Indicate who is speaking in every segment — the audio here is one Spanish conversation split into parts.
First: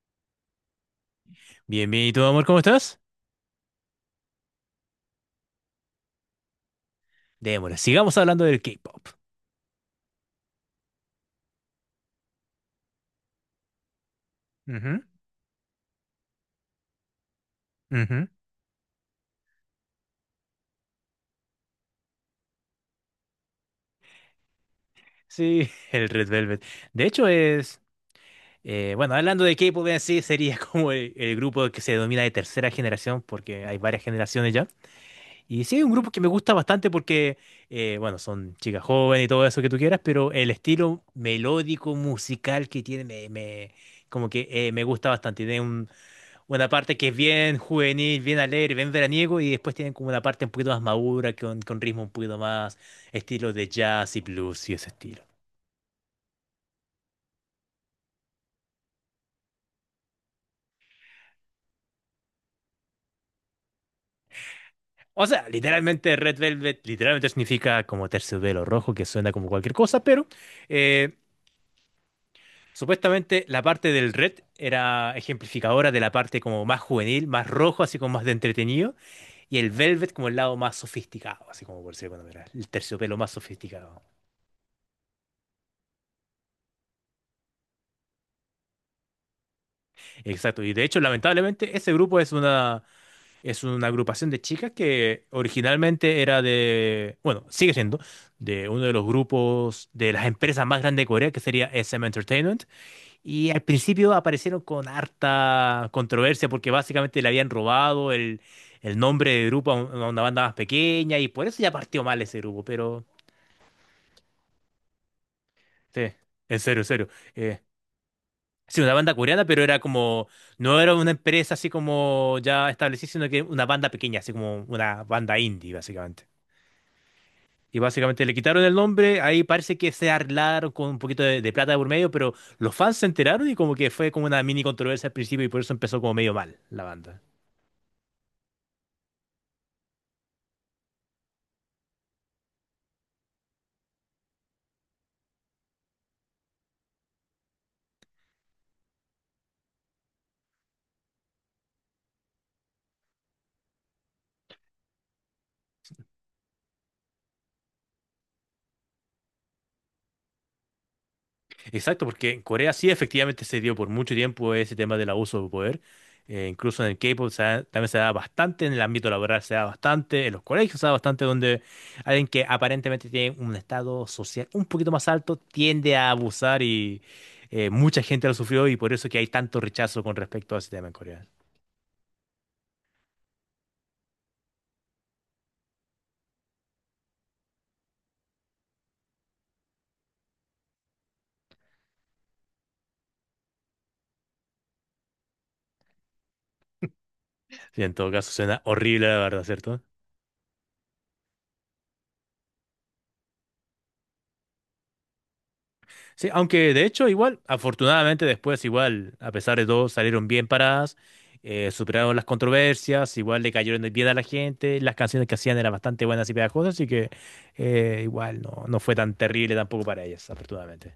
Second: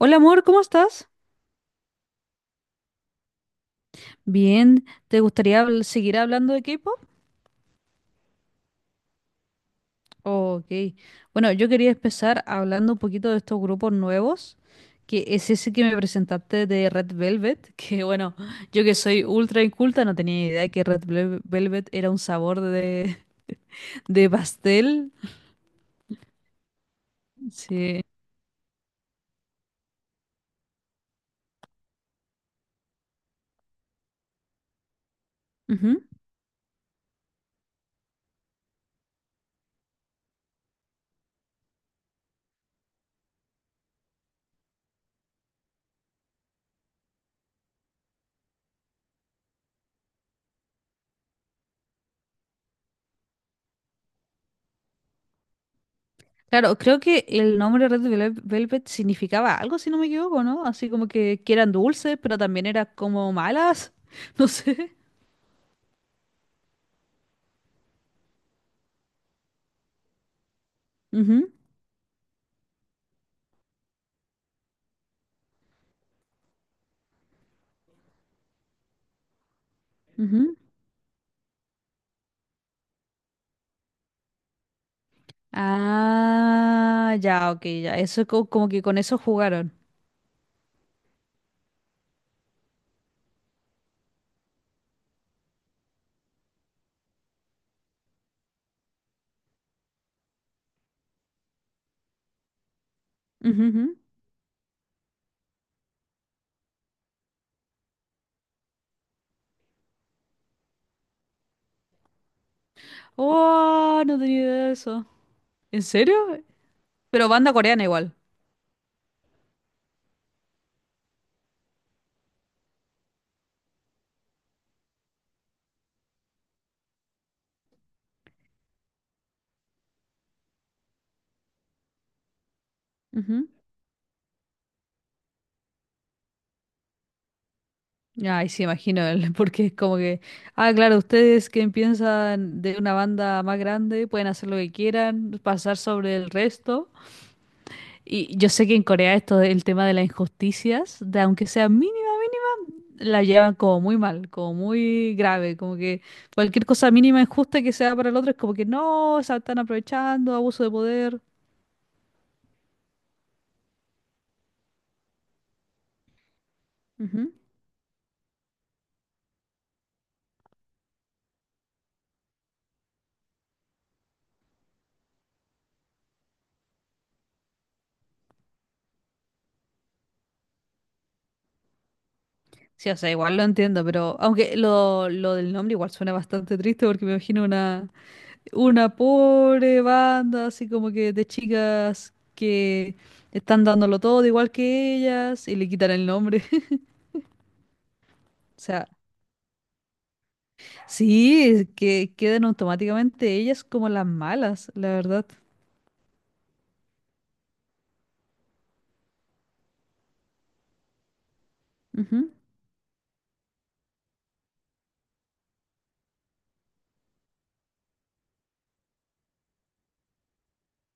Speaker 1: Hola amor, ¿cómo estás?
Speaker 2: Bien, bien, ¿y tú, amor, cómo estás?
Speaker 1: Bien, ¿te gustaría seguir hablando de K-pop?
Speaker 2: Démosle, sigamos hablando del K-pop.
Speaker 1: Oh, ok. Bueno, yo quería empezar hablando un poquito de estos grupos nuevos,
Speaker 2: Ujú,
Speaker 1: que es ese que me presentaste de Red Velvet, que
Speaker 2: ujú.
Speaker 1: bueno, yo que soy ultra inculta no tenía idea que Red Velvet era un sabor de, de pastel.
Speaker 2: Sí, el Red Velvet. De hecho, es.
Speaker 1: Sí.
Speaker 2: Bueno, hablando de K-pop en sí, sería como el grupo que se denomina de tercera generación, porque hay varias generaciones ya. Y sí, es un
Speaker 1: Ujú.
Speaker 2: grupo que me gusta bastante porque, bueno, son chicas jóvenes y todo eso que tú quieras, pero el estilo melódico musical que tiene como que me gusta bastante. Tiene un una parte que es bien juvenil, bien alegre, bien veraniego, y después tienen como una parte un poquito más madura, con ritmo un poquito más estilo de jazz y blues y ese estilo.
Speaker 1: Claro, creo que el nombre Red Velvet significaba algo, si no me equivoco, ¿no? Así como que, eran dulces, pero también eran como malas, no sé.
Speaker 2: O sea, literalmente Red Velvet literalmente significa como terciopelo rojo, que suena como cualquier cosa, pero eh,
Speaker 1: Ujú.
Speaker 2: supuestamente la parte del red era ejemplificadora de la parte como más juvenil, más rojo, así como más de entretenido, y el velvet como el lado
Speaker 1: Ujú.
Speaker 2: más sofisticado, así como por decirlo de alguna manera, el terciopelo más sofisticado.
Speaker 1: Ah, ya, ok, ya. Eso como que con eso jugaron.
Speaker 2: Exacto, y de hecho, lamentablemente, ese grupo es una agrupación de chicas que originalmente era de, bueno, sigue siendo, de uno de los grupos de las empresas más grandes de Corea, que sería SM Entertainment. Y al
Speaker 1: Ujú, ujú.
Speaker 2: principio aparecieron con harta controversia porque básicamente le habían robado el nombre de grupo a una banda más pequeña y por eso ya partió mal ese grupo. Pero,
Speaker 1: Oh, no tenía idea de eso. ¿En
Speaker 2: sí,
Speaker 1: serio?
Speaker 2: en serio, en serio.
Speaker 1: Pero banda
Speaker 2: Eh,
Speaker 1: coreana igual.
Speaker 2: sí, una banda coreana, pero era como, no era una empresa así como ya establecida, sino que una banda pequeña, así como una banda indie, básicamente. Y básicamente le quitaron el nombre, ahí parece que se arreglaron con un poquito de plata de por medio, pero los fans se enteraron
Speaker 1: Ujú.
Speaker 2: y como que fue como una mini controversia al principio y por eso empezó como medio mal la banda.
Speaker 1: Ay, sí, imagino, el- porque es como que... Ah, claro, ustedes que piensan de una banda más grande pueden hacer lo que quieran, pasar sobre el resto. Y yo sé que en Corea esto del tema de las injusticias, de aunque sea mínima, la llevan como muy mal, como muy grave, como que cualquier cosa mínima injusta que sea para el otro es como que no, se están aprovechando, abuso de poder.
Speaker 2: Exacto, porque en Corea sí efectivamente se dio por mucho tiempo ese tema del abuso de poder. Incluso en el K-pop
Speaker 1: Ujú.
Speaker 2: también se da bastante, en el ámbito laboral se da bastante, en los colegios se da bastante, donde alguien que aparentemente tiene un estado social un poquito más alto tiende a abusar y mucha gente lo sufrió y por eso que hay tanto rechazo con respecto a ese tema en Corea.
Speaker 1: Sí, o sea, igual lo entiendo, pero aunque lo del nombre igual suena bastante triste porque me imagino una pobre banda así como que de chicas que están dándolo todo igual que ellas y le quitan el nombre.
Speaker 2: Sí, en todo caso,
Speaker 1: O
Speaker 2: suena
Speaker 1: sea,
Speaker 2: horrible, la verdad, ¿cierto?
Speaker 1: sí, que quedan automáticamente ellas como las malas, la verdad.
Speaker 2: Sí, aunque de hecho, igual, afortunadamente después, igual, a pesar de todo, salieron bien paradas, superaron las
Speaker 1: Ujú.
Speaker 2: controversias, igual le cayeron bien a la gente, las canciones que hacían eran bastante buenas y pegajosas, así que igual no, no fue tan terrible tampoco para ellas, afortunadamente.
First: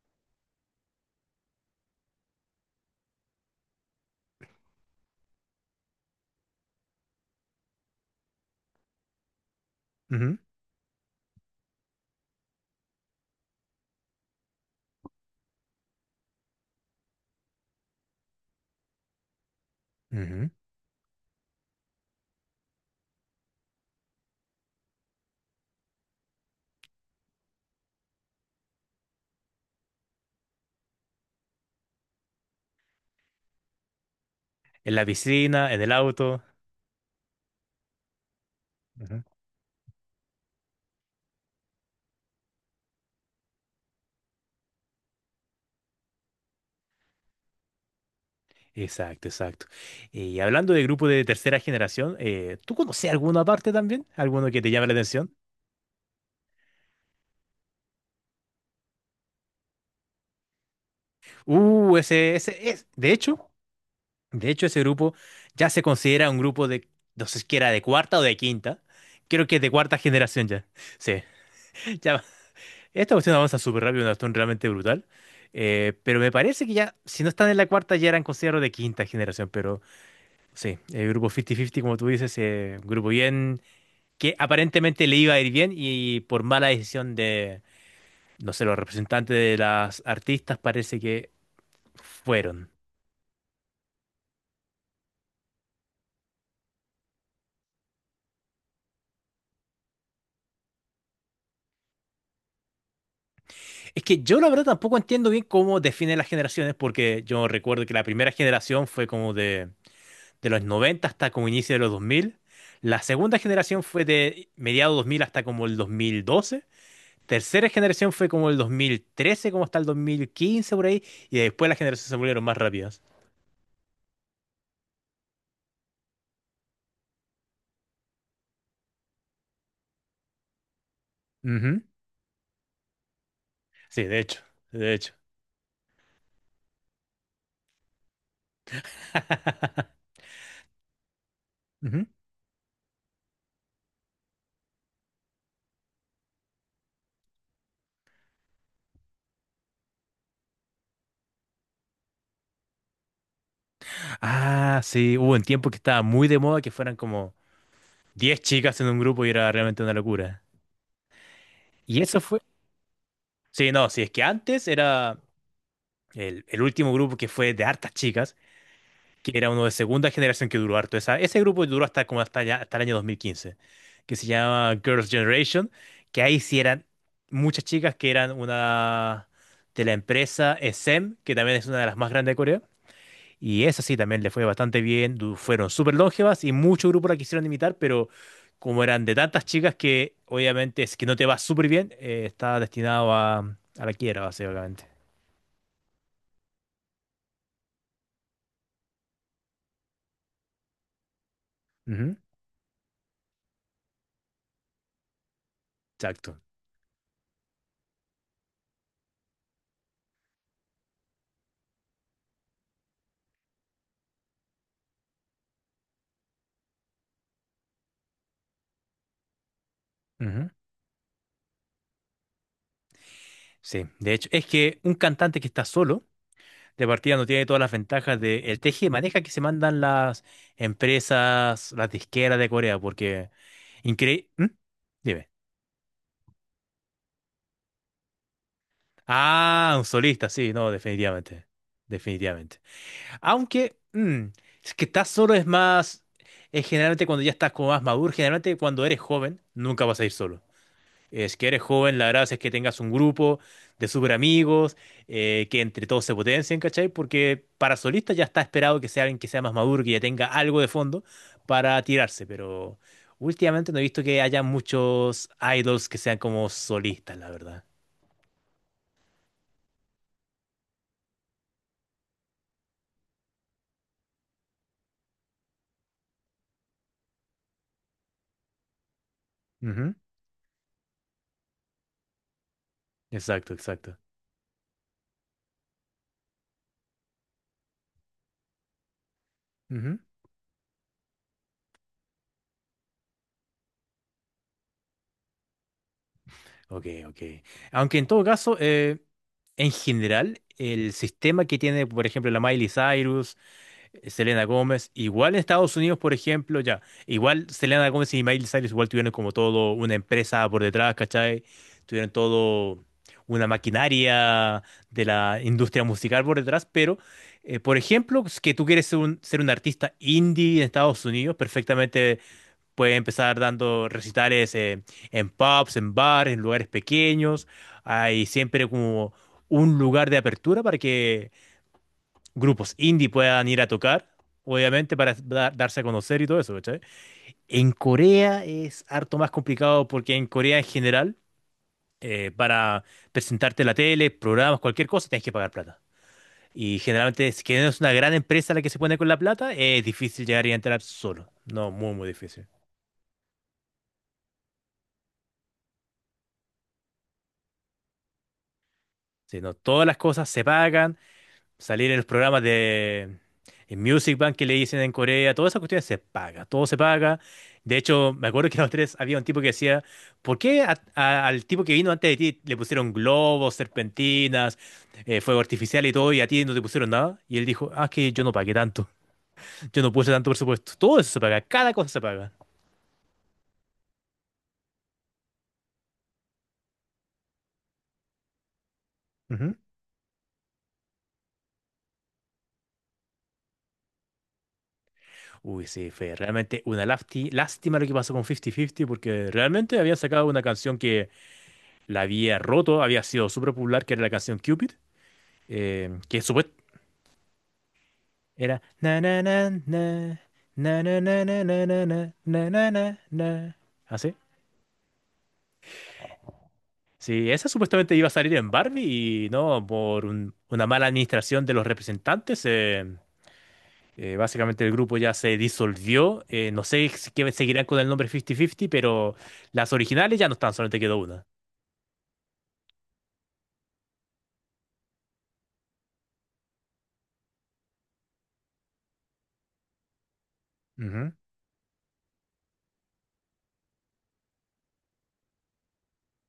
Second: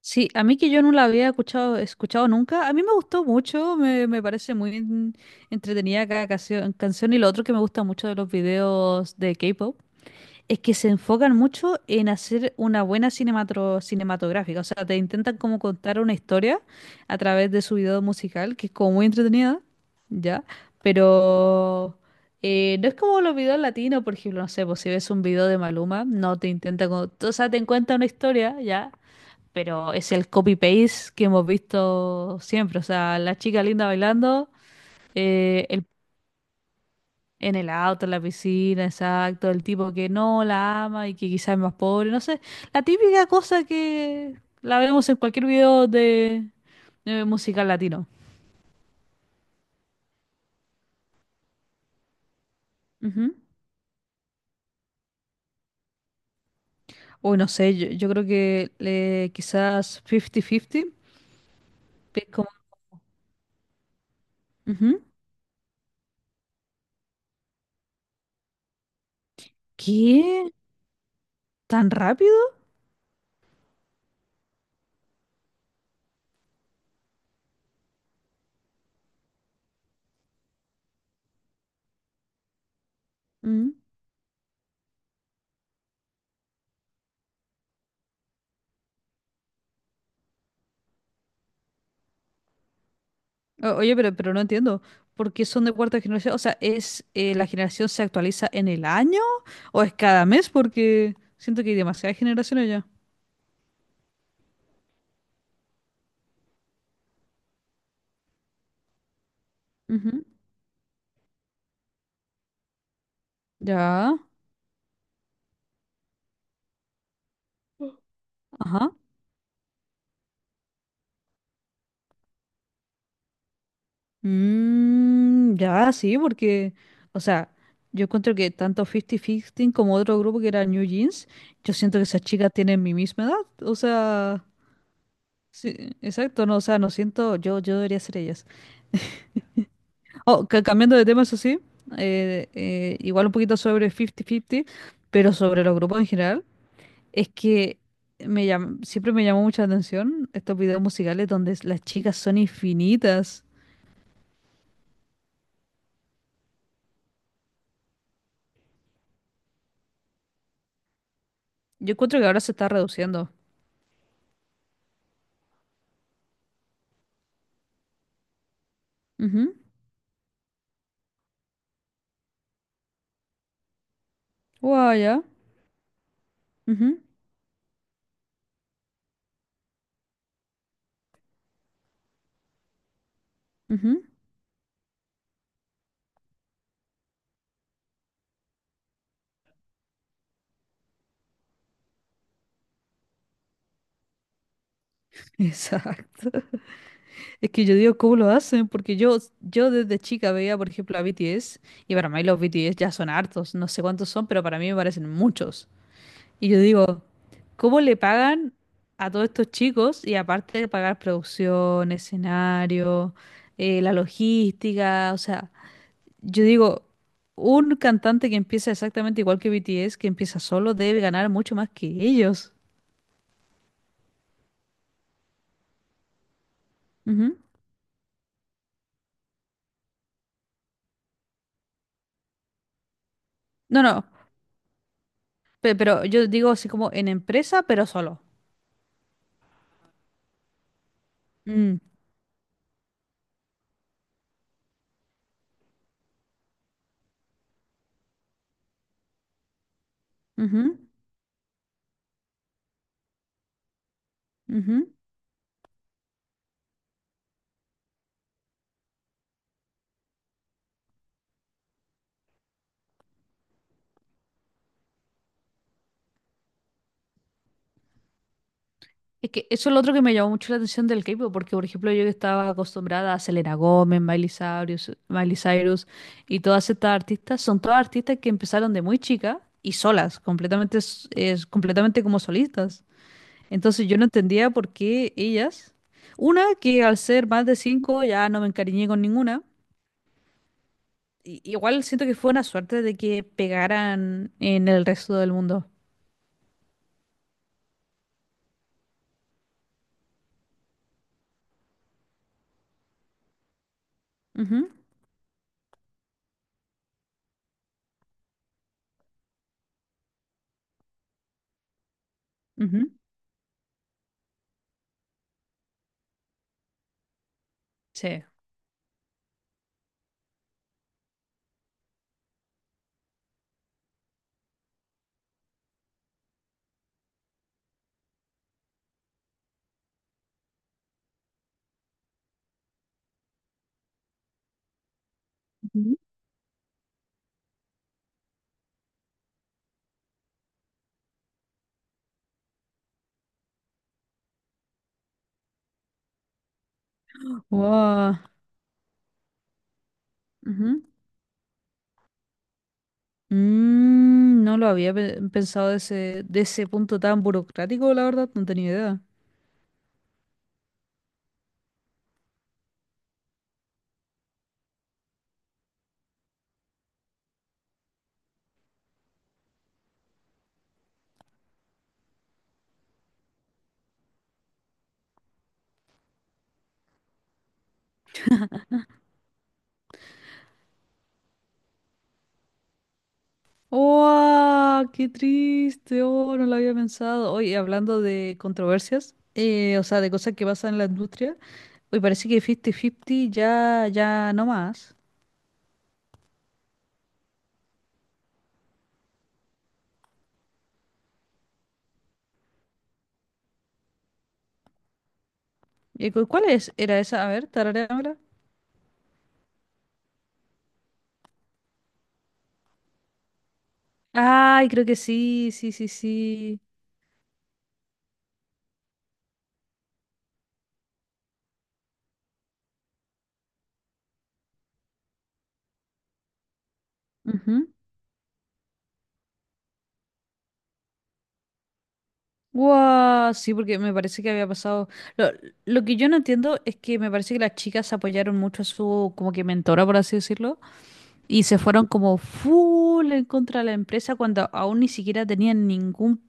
Speaker 1: Sí, a mí que yo no la había escuchado nunca, a mí me gustó mucho, me parece muy entretenida cada canción. Y lo otro que me gusta mucho de los videos de K-pop
Speaker 2: Ujú,
Speaker 1: es que se enfocan mucho en hacer una buena cinematográfica, o sea, te intentan como contar una historia a través de su video musical, que es como muy entretenida, ¿ya?
Speaker 2: ujú.
Speaker 1: Pero no es como los videos latinos, por ejemplo, no sé, pues si ves un video de Maluma, no te intenta, como, o sea, te cuenta una historia, ¿ya? Pero es el copy-paste que hemos visto siempre. O sea, la chica linda bailando,
Speaker 2: En la
Speaker 1: eh,
Speaker 2: piscina, en
Speaker 1: el,
Speaker 2: el auto.
Speaker 1: en el auto, en la piscina, exacto, el tipo que no la ama y que quizás es más pobre, no sé. La típica cosa que la vemos en cualquier video de musical latino.
Speaker 2: Exacto, exacto. Y hablando de grupo de tercera generación, ¿tú conoces
Speaker 1: Ujú.
Speaker 2: alguna parte también? ¿Alguno que te llame la atención?
Speaker 1: Uy, no sé, yo creo que le, quizás 50-50, que es
Speaker 2: Ese,
Speaker 1: como,
Speaker 2: ese, es. De hecho, ese
Speaker 1: ujú.
Speaker 2: grupo ya se considera un grupo de, no sé si era de cuarta o de quinta. Creo que es de cuarta generación
Speaker 1: ¿Qué?
Speaker 2: ya. Sí,
Speaker 1: ¿Tan
Speaker 2: ya.
Speaker 1: rápido?
Speaker 2: Esta cuestión avanza súper rápido, una cuestión realmente brutal. Pero me parece que ya, si no están en la cuarta, ya eran considerados de quinta generación. Pero sí, el grupo 50-50, como tú dices, un grupo bien.
Speaker 1: Mm.
Speaker 2: Que aparentemente le iba a ir bien y por mala decisión de, no sé, los representantes de las artistas parece que fueron.
Speaker 1: Oye, pero no entiendo. ¿Por qué son de cuarta generación? O sea, ¿es la generación se actualiza en el año? ¿O es cada mes? Porque siento que hay demasiadas generaciones ya.
Speaker 2: Es que yo la verdad tampoco entiendo bien cómo definen las generaciones porque yo recuerdo que la primera generación fue como
Speaker 1: Ujú.
Speaker 2: de los 90 hasta como inicio de los 2000. La segunda generación fue
Speaker 1: Ya,
Speaker 2: de mediados 2000 hasta como el 2012. Tercera generación fue como el
Speaker 1: ajá.
Speaker 2: 2013, como hasta el 2015 por ahí. Y después las generaciones se volvieron más rápidas.
Speaker 1: Mm, ya, sí, o sea, yo encuentro que tanto 50-15 como otro grupo que era New Jeans, yo
Speaker 2: Ujú.
Speaker 1: siento que esas chicas tienen mi misma edad. O
Speaker 2: Sí, de hecho,
Speaker 1: sea,
Speaker 2: de hecho.
Speaker 1: sí, exacto, no, o sea, no siento, yo debería ser ellas. Oh, cambiando de tema, eso sí,
Speaker 2: Ujú.
Speaker 1: igual un poquito sobre 50-50, pero sobre los grupos en general, es que siempre me llamó mucha atención estos videos musicales donde las chicas son infinitas.
Speaker 2: Ah, sí, hubo un tiempo que estaba muy de moda que fueran como 10 chicas en un grupo y era realmente una locura.
Speaker 1: Yo
Speaker 2: Y
Speaker 1: encuentro
Speaker 2: eso
Speaker 1: que ahora
Speaker 2: fue.
Speaker 1: se está reduciendo.
Speaker 2: Sí, no, sí, es que antes era el último grupo que fue de hartas chicas, que era
Speaker 1: Ujú.
Speaker 2: uno de segunda generación que duró harto. Ese grupo duró hasta como hasta, ya, hasta el año 2015, que se llama
Speaker 1: Guau,
Speaker 2: Girls'
Speaker 1: ya.
Speaker 2: Generation, que ahí sí eran
Speaker 1: Ujú,
Speaker 2: muchas chicas que eran una de la empresa SM, que también es una de las más grandes de Corea. Y esa sí
Speaker 1: ujú.
Speaker 2: también le fue bastante bien, fueron súper longevas y muchos grupos la quisieron imitar, pero como eran de tantas chicas que obviamente es que no te va súper bien, está destinado a la quiebra, básicamente.
Speaker 1: Exacto. Es que yo digo, ¿cómo lo hacen? Porque yo desde chica veía, por ejemplo, a BTS, y para
Speaker 2: Ujú,
Speaker 1: mí los BTS ya son hartos, no sé cuántos son, pero para mí me parecen muchos.
Speaker 2: exacto.
Speaker 1: Y yo digo, ¿cómo le pagan a todos estos chicos? Y aparte de pagar producción, escenario, la logística, o sea, yo digo, un cantante que empieza exactamente igual que BTS, que empieza
Speaker 2: Ujú.
Speaker 1: solo, debe ganar mucho más que ellos.
Speaker 2: Sí, de hecho, es que un cantante que está solo, de partida no
Speaker 1: Ujú.
Speaker 2: tiene todas las ventajas del teje y maneja que se mandan las empresas, las disqueras de Corea, porque
Speaker 1: No, no,
Speaker 2: increíble. Dime.
Speaker 1: pe- Pero yo digo así como en empresa, pero solo.
Speaker 2: Ah, un solista, sí, no, definitivamente.
Speaker 1: Mm,
Speaker 2: Definitivamente. Aunque, es que estás solo es más, es generalmente cuando ya estás como más maduro, generalmente cuando eres joven, nunca vas a ir solo.
Speaker 1: ujú,
Speaker 2: Es que eres joven, la gracia es que tengas un grupo de súper amigos,
Speaker 1: ujú.
Speaker 2: que entre todos se potencien, ¿cachai? Porque para solista ya está esperado que sea alguien que sea más maduro, que ya tenga algo de fondo para tirarse, pero últimamente no he visto que haya muchos idols que sean como solistas, la verdad.
Speaker 1: Es que eso es lo otro que me llamó mucho la atención del K-pop, porque por ejemplo yo que estaba acostumbrada a Selena Gómez, Miley Cyrus y todas estas artistas, son todas artistas que empezaron de muy chica y
Speaker 2: Ujú,
Speaker 1: solas, completamente, completamente como solistas.
Speaker 2: exacto,
Speaker 1: Entonces
Speaker 2: exacto.
Speaker 1: yo no entendía por qué ellas, una que al ser más de cinco ya no me encariñé con ninguna,
Speaker 2: Ujú,
Speaker 1: igual siento que fue una suerte de que pegaran en el resto del mundo.
Speaker 2: ok, ok. Aunque en todo caso, en general, el sistema que tiene, por ejemplo, la Miley Cyrus, Selena
Speaker 1: Ujú,
Speaker 2: Gómez, igual en Estados Unidos, por ejemplo, ya, igual Selena Gómez y Miley Cyrus igual tuvieron como todo una empresa por detrás, ¿cachai? Tuvieron todo
Speaker 1: ujú.
Speaker 2: una maquinaria de la industria musical por detrás, pero, por ejemplo,
Speaker 1: Sí.
Speaker 2: es que tú quieres ser un, artista indie en Estados Unidos, perfectamente puede empezar dando recitales en pubs, en bares, en lugares pequeños. Hay siempre como un lugar de apertura para que grupos indie puedan ir a tocar, obviamente, para darse a
Speaker 1: Ujú.
Speaker 2: conocer y todo eso, ¿cachai? En Corea es harto más complicado porque en Corea en general, para presentarte en la tele, programas, cualquier cosa, tienes que pagar plata. Y generalmente, si que no es una gran
Speaker 1: Wow.
Speaker 2: empresa la que se pone con la plata, es difícil llegar y entrar solo. No, muy, muy difícil.
Speaker 1: Mm, no lo había pensado de ese punto tan burocrático, la verdad, no tenía idea.
Speaker 2: Sí, no, todas las cosas se pagan. Salir en los programas de en Music Bank que le dicen en Corea, todas esas cuestiones se paga, todo se paga. De hecho, me acuerdo que los tres había un tipo que decía, ¿por qué al tipo que vino antes de ti le pusieron globos, serpentinas, fuego artificial y todo, y a ti no te pusieron nada? Y él dijo, ah, es que yo no pagué tanto, yo no puse tanto presupuesto. Todo eso se paga, cada cosa se paga.
Speaker 1: ¡Oh! ¡Qué triste! ¡Oh! No lo había pensado. Oye, hablando de controversias,
Speaker 2: Ujú.
Speaker 1: o sea, de cosas que pasan en la industria, hoy parece que 50-50 ya, ya no más.
Speaker 2: Uy, sí, fue realmente una lástima lo que pasó con 50-50 porque realmente había sacado una canción que la había roto, había sido súper popular, que era la canción Cupid. Que
Speaker 1: ¿Cuál es?
Speaker 2: supuestamente
Speaker 1: ¿Era esa? A ver, tararéamela.
Speaker 2: era na na na na na na na na na na na na na na na. ¿Así?
Speaker 1: Ay, creo que sí, sí, sí, sí.
Speaker 2: Sí, sí, esa supuestamente iba a salir en Barbie y no, por una mala administración de los representantes, básicamente el grupo ya se disolvió. No sé si que seguirán con el nombre 50-50, pero las originales ya no están, solamente quedó una.
Speaker 1: Guau, sí, porque me parece que había pasado. Lo, lo que yo no entiendo es que me parece que las chicas apoyaron mucho a su como que mentora, por así decirlo,
Speaker 2: Ujú.
Speaker 1: y se fueron como full en contra de la empresa cuando aún ni siquiera tenían ningún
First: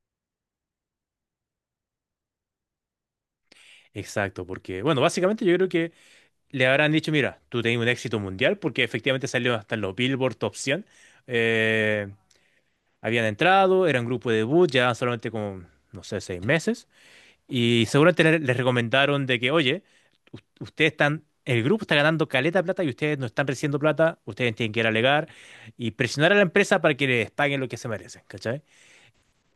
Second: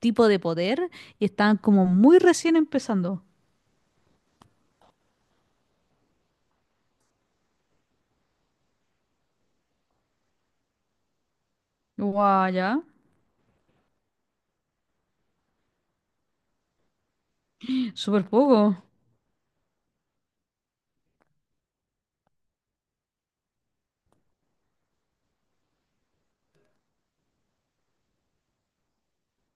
Speaker 1: tipo de poder y estaban como muy recién empezando.
Speaker 2: Exacto, porque, bueno, básicamente yo creo que le habrán dicho, mira, tú tenés un éxito mundial porque efectivamente salió hasta en los Billboard Top 100.
Speaker 1: Guau, ya.
Speaker 2: Habían entrado, era un grupo de debut, ya solamente como, no sé, 6 meses. Y seguramente
Speaker 1: Súper
Speaker 2: les
Speaker 1: poco.
Speaker 2: recomendaron de que, oye, ustedes están, el grupo está ganando caleta de plata y ustedes no están recibiendo plata, ustedes tienen que ir a alegar y presionar a la empresa para que les paguen lo que se merecen, ¿cachai?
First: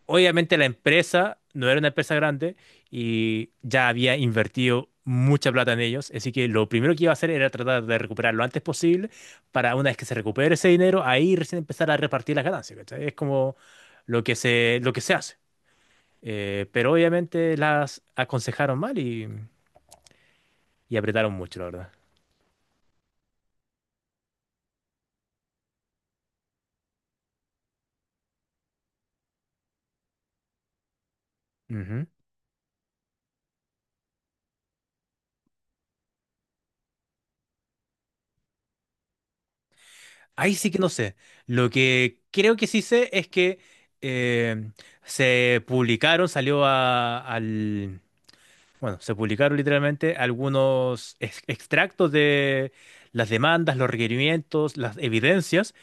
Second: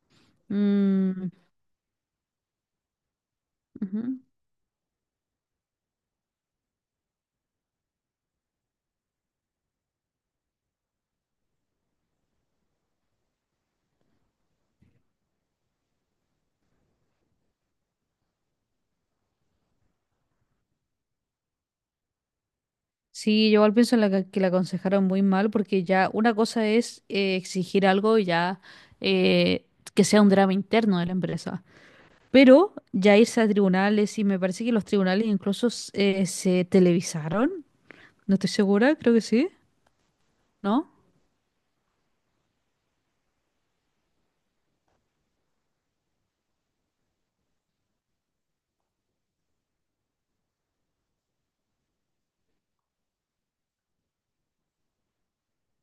Speaker 2: Obviamente la
Speaker 1: Mm,
Speaker 2: empresa no era una empresa grande y ya había
Speaker 1: ujú.
Speaker 2: invertido mucha plata en ellos, así que lo primero que iba a hacer era tratar de recuperar lo antes posible para una vez que se recupere ese dinero, ahí recién empezar a repartir las ganancias, ¿cachai? Es como lo que se hace. Pero obviamente las aconsejaron mal y apretaron mucho, la verdad.
Speaker 1: Sí, yo igual pienso en que la aconsejaron muy mal porque ya una cosa es exigir algo y ya eh, que sea un drama interno de la empresa.
Speaker 2: Ujú.
Speaker 1: Pero ya irse a tribunales y me parece que los tribunales incluso se televisaron. No estoy segura, creo que sí,
Speaker 2: Ahí sí que
Speaker 1: ¿no?
Speaker 2: no sé. Lo que creo que sí sé es que eh, se publicaron, salió bueno, se publicaron literalmente algunos extractos de las demandas, los requerimientos, las evidencias,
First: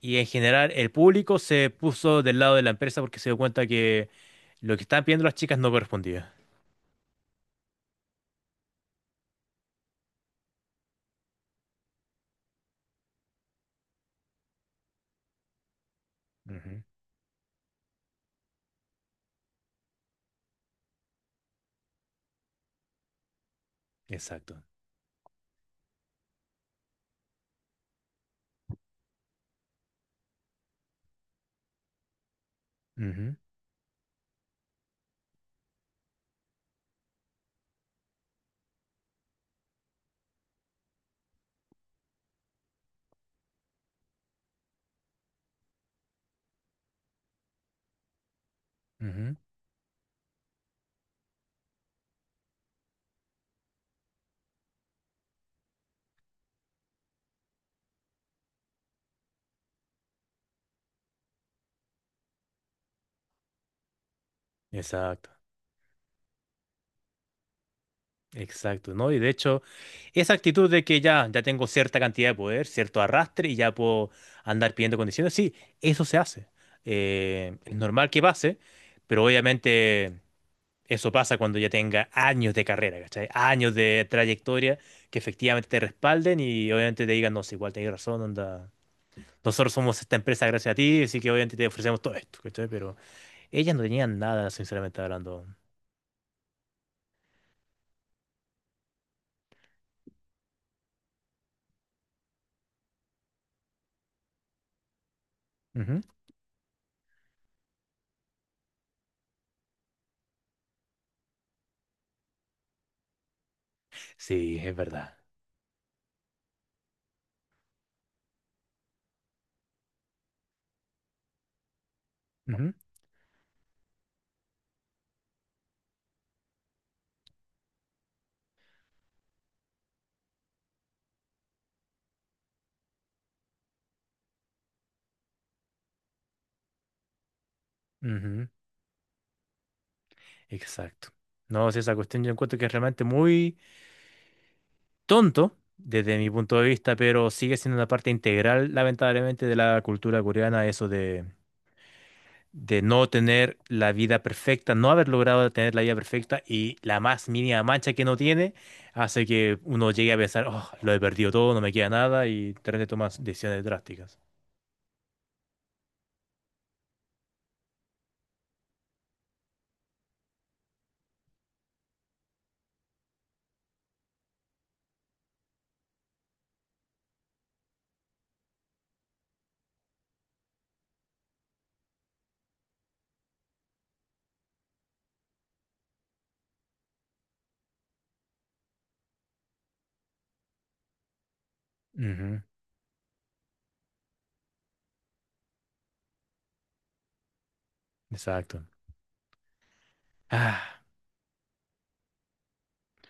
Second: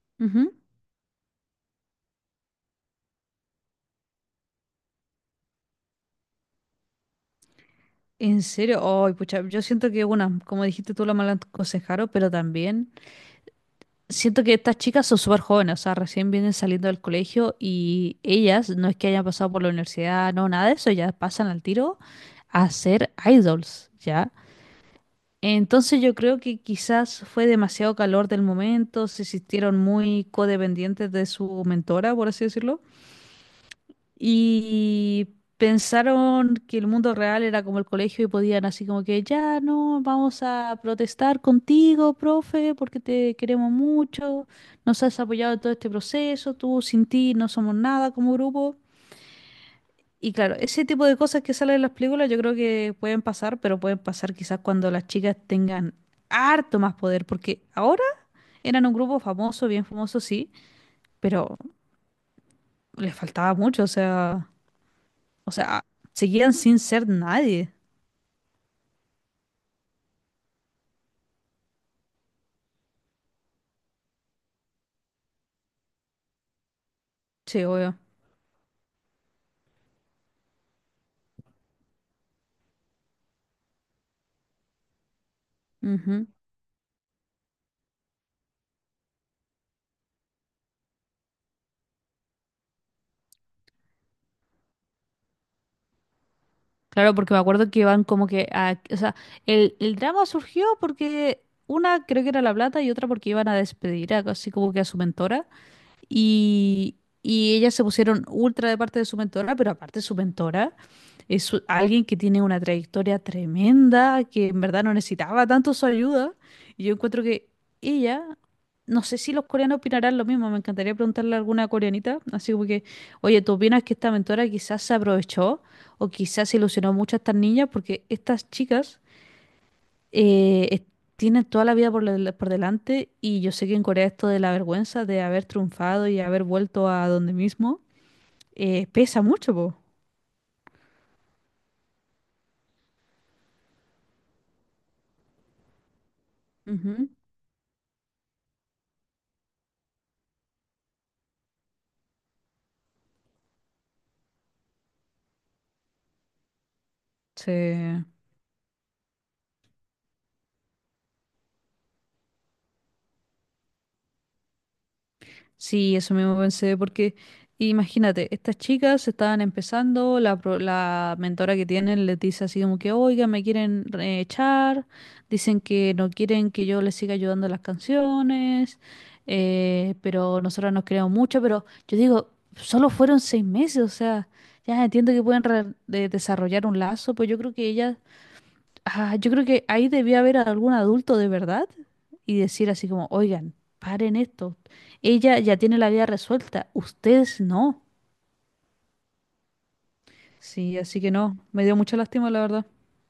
Speaker 2: y en
Speaker 1: Ujú.
Speaker 2: general el público se puso del lado de la empresa porque se dio cuenta que lo que estaban pidiendo las chicas no correspondía.
Speaker 1: En serio, ay, pucha, yo siento que, bueno, como dijiste tú, la mala aconsejaron, pero también siento que estas chicas son súper jóvenes, o sea, recién vienen
Speaker 2: Ujú,
Speaker 1: saliendo del colegio y ellas no es que hayan pasado por la universidad, no, nada de eso, ya pasan al tiro a ser idols, ¿ya?
Speaker 2: exacto.
Speaker 1: Entonces yo creo que quizás fue demasiado calor del momento, se sintieron muy codependientes de su mentora, por así decirlo,
Speaker 2: Ujú,
Speaker 1: y pensaron que el mundo real era como el colegio y podían así como que, ya no, vamos a protestar contigo, profe, porque te queremos mucho, nos has apoyado en todo este proceso, tú sin ti no somos nada como grupo.
Speaker 2: ujú,
Speaker 1: Y claro, ese tipo de cosas que salen en las películas yo creo que pueden pasar, pero pueden pasar quizás cuando las chicas tengan harto más poder, porque ahora eran un grupo famoso, bien famoso, sí, pero les faltaba mucho, o sea,
Speaker 2: exacto.
Speaker 1: o sea, seguían sin ser nadie.
Speaker 2: Exacto, ¿no? Y de hecho, esa actitud de que ya, ya tengo cierta cantidad de poder, cierto arrastre y ya puedo andar pidiendo condiciones, sí, eso se hace.
Speaker 1: Sí,
Speaker 2: Es
Speaker 1: obvio.
Speaker 2: normal que pase, pero obviamente. Eso pasa cuando ya tenga años de carrera, ¿cachai? Años de trayectoria que efectivamente te
Speaker 1: Ujú.
Speaker 2: respalden y obviamente te digan, no, sí, igual tenés razón, onda. Nosotros somos esta empresa gracias a ti, así que obviamente te ofrecemos todo esto, ¿cachai? Pero ellas no tenían nada, sinceramente hablando.
Speaker 1: Claro, porque me acuerdo que van como que a, o sea, el drama surgió porque una creo que era La Plata y otra porque iban a despedir a, así como que a su mentora.
Speaker 2: Ujú.
Speaker 1: Y ellas se pusieron ultra de parte de su mentora, pero aparte su mentora es alguien que tiene una trayectoria tremenda, que
Speaker 2: Sí,
Speaker 1: en
Speaker 2: es
Speaker 1: verdad no
Speaker 2: verdad.
Speaker 1: necesitaba tanto su ayuda. Y yo encuentro que ella, no sé si los coreanos opinarán lo mismo, me encantaría preguntarle a alguna coreanita, así como
Speaker 2: Ujú,
Speaker 1: que, oye, ¿tú opinas que esta mentora quizás se aprovechó o quizás se ilusionó mucho a estas niñas? Porque estas chicas eh, es- tienen toda la vida por, por delante y yo sé que en Corea esto de la vergüenza de haber triunfado y haber vuelto a donde mismo
Speaker 2: ujú,
Speaker 1: pesa mucho, po.
Speaker 2: exacto. No, sí, esa cuestión yo encuentro que es realmente muy tonto desde mi punto de vista,
Speaker 1: Ujú.
Speaker 2: pero sigue siendo una parte integral, lamentablemente, de la cultura coreana, eso de no tener la vida perfecta, no haber logrado tener la vida perfecta y la más
Speaker 1: Sí.
Speaker 2: mínima mancha que no tiene hace que uno llegue a pensar, oh, lo he perdido todo, no me queda nada y de repente tomas decisiones drásticas.
Speaker 1: Sí, eso mismo pensé, porque imagínate, estas chicas estaban empezando, la mentora que tienen les dice así como que, oiga, me quieren echar, dicen que no quieren que yo les siga ayudando a las canciones, pero nosotros nos creamos mucho, pero yo digo, solo fueron 6 meses, o sea, ya entiendo que pueden desarrollar un lazo, pues yo creo que ellas. Ah, yo creo que ahí debía haber algún adulto de verdad y
Speaker 2: Ujú,
Speaker 1: decir así como, oigan, paren esto. Ella ya tiene la vida resuelta, ustedes no.
Speaker 2: exacto.
Speaker 1: Sí,
Speaker 2: Ah.
Speaker 1: así que no, me dio mucha lástima, la verdad.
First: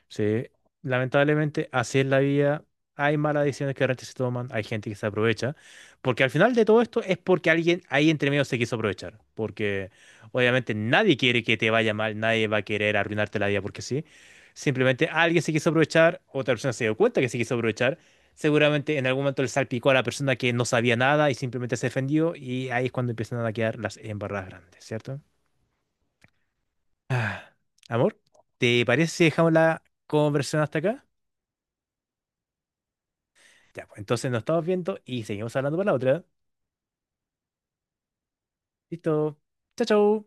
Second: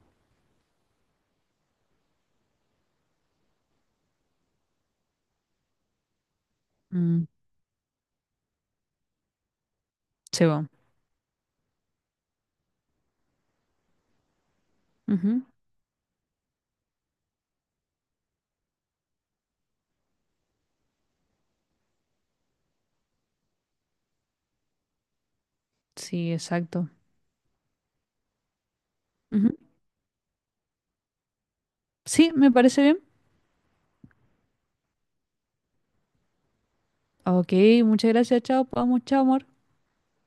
Speaker 2: Sí, lamentablemente así es la vida. Hay malas decisiones que realmente se toman, hay gente que se aprovecha, porque al final de todo esto es
Speaker 1: Mm,
Speaker 2: porque alguien ahí entre medio se quiso aprovechar, porque
Speaker 1: se va.
Speaker 2: obviamente nadie quiere que te vaya mal, nadie va a querer arruinarte la vida porque sí. Simplemente
Speaker 1: Ujú.
Speaker 2: alguien se quiso aprovechar, otra persona se dio cuenta que se quiso aprovechar, seguramente en algún momento le salpicó a la persona que no sabía nada y simplemente se defendió y ahí es cuando empiezan a quedar las embarradas grandes, ¿cierto?
Speaker 1: Sí, exacto.
Speaker 2: Ah, amor, ¿te parece si
Speaker 1: Ujú.
Speaker 2: dejamos la conversación hasta acá?
Speaker 1: Sí, me parece bien.
Speaker 2: Ya, pues entonces nos estamos viendo y seguimos hablando para la otra.
Speaker 1: Ok, muchas gracias, chao, vamos, chao,
Speaker 2: Listo.
Speaker 1: amor.
Speaker 2: Chao, chao.